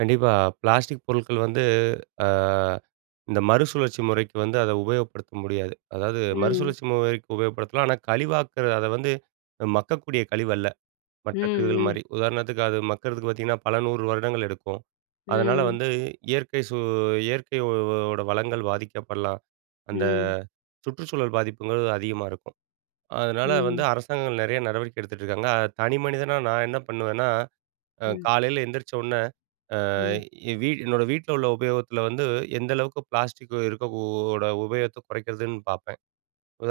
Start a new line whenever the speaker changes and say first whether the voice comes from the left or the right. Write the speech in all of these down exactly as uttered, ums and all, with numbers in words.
right: கண்டிப்பா! பிளாஸ்டிக் பொருள்கள் வந்து, அ இந்த மறுசுழற்சி முறைக்கு வந்து அத உபயோகப்படுத்த முடியாது. அதாவது,
left: ம்.
right: மறுசுழற்சி முறைக்கு உபயோகப்படுத்தலாம். ஆனா, கழிவாக்குற, அதை வந்து மக்கக்கூடிய கழிவு அல்ல. மற்ற
left: ம்,
right: கழிவுகள்
left: ம்.
right: மாரி உதாரணத்துக்கு அது மக்குறதுக்கு பாத்தீங்கன்னா, பல நூறு வருடங்கள் எடுக்கும். அதனால
left: ம்.
right: வந்து இயற்கை சூ இயற்கையோட வளங்கள் பாதிக்கப்படலாம். அந்த
left: ம்.
right: சுற்றுச்சூழல் பாதிப்புங்குறது அதிகமா இருக்கும். அதனால வந்து
left: ம்.
right: அரசாங்கங்கள் நெறைய நடவடிக்கை எடுத்துட்டுருக்காங்க. அத தனி மனிதனா நான் என்ன பண்ணுவேன்னா, அ
left: ம்.
right: காலையில எந்திரிச்சொன்னே, அ
left: ம்.
right: என் வீ என்னோட வீட்ல உள்ள உபயோகத்தில வந்து, எந்த அளவுக்கு பிளாஸ்டிக் இருக்கோ ஓட உபயோகத்த குறைக்கிறதுன்னு பாப்பேன்.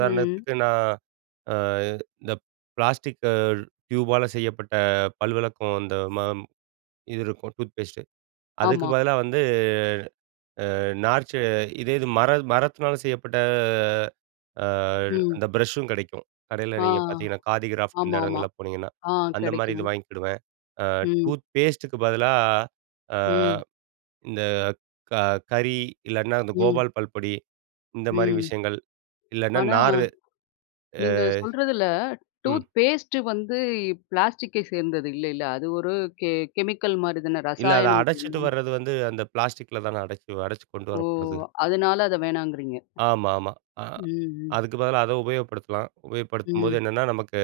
left: ம்.
right: நான், அ இந்த பிளாஸ்டிக்க டியூபால செய்யப்பட்ட பல்விளக்கம், அந்த ம இது இருக்கும். டூத் பேஸ்ட்டு அதுக்கு
left: ஆமா.
right: பதிலா வந்து, அ நார்ச்சு இதேது மர மரத்தினால செய்யப்பட்ட, அ
left: ம்.
right: அந்த ப்ரஷ்சும் கெடைக்கும். கடையில
left: ஆ.
right: நீங்க பாத்தீங்கன்னா, காதி கிராஃப்ட் இந்த
left: ஆமாமா.
right: இடங்கள்ல போனீங்கன்னா.
left: ஆ,
right: அந்த மாரி
left: கெடைக்கும்.
right: இது வாங்கிக்கிடுவேன். அ
left: ம்.
right: டூத்பேஸ்ட்டுக்கு பதிலா, ஆ,
left: ம்.
right: இந்த க கரி, இல்லைனா இந்த
left: ம்.
right: கோபால் பல்பொடி, இந்த மாரி
left: ம்.
right: விஷயங்கள். இல்லைன்னா
left: ஆனா,
right: நாரு ஆ
left: நீங்க சொல்றதில,
right: ம்.
left: டூத் பேஸ்ட் வந்து பிளாஸ்டிக்கை சேர்ந்தது இல்லைல்ல! அது ஒரு கெ கெமிக்கல் மாரி தானே
right: இல்லை. அதை
left: ரசாயனம்.
right: அடைச்சிட்டு
left: [unintelligible]
right: வர்றது வந்து, அந்த பிளாஸ்டிக்ல தானே அடைச்சு அடச்சு கொண்டு
left: ஓ!
right: வரப்படுது?
left: அதுனால அத வேணாங்குறீங்க.
right: ஆமா, ஆமா. அ
left: ம், ம்.
right: அதுக்கு பதிலா அதை உபயோகப்படுத்தலாம். உபயோகப்படுத்தும்போது
left: ம்.
right: என்னன்னா நமக்கு,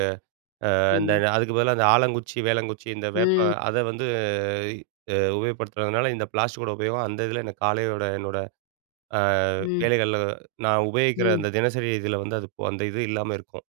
right: அ அந்த
left: ம்.
right: அதுக்கு பதிலா இந்த ஆலங்குச்சி, வேலங்குச்சி இந்த
left: ம்.
right: வேப்பம் அதை வந்து, அ உபயோகப்படுத்துறதுனால, இந்த பிளாஸ்டிக்கோட உபயோகம் அந்த இதில எனக்கு காலையோட, என்னோட, அ
left: ம்.
right: வேலைகள்ல, நான் உபயோகிக்கிற
left: ம்.
right: அந்த தினசரி இதில வந்து அது அந்த இது இல்லாம இருக்கும்.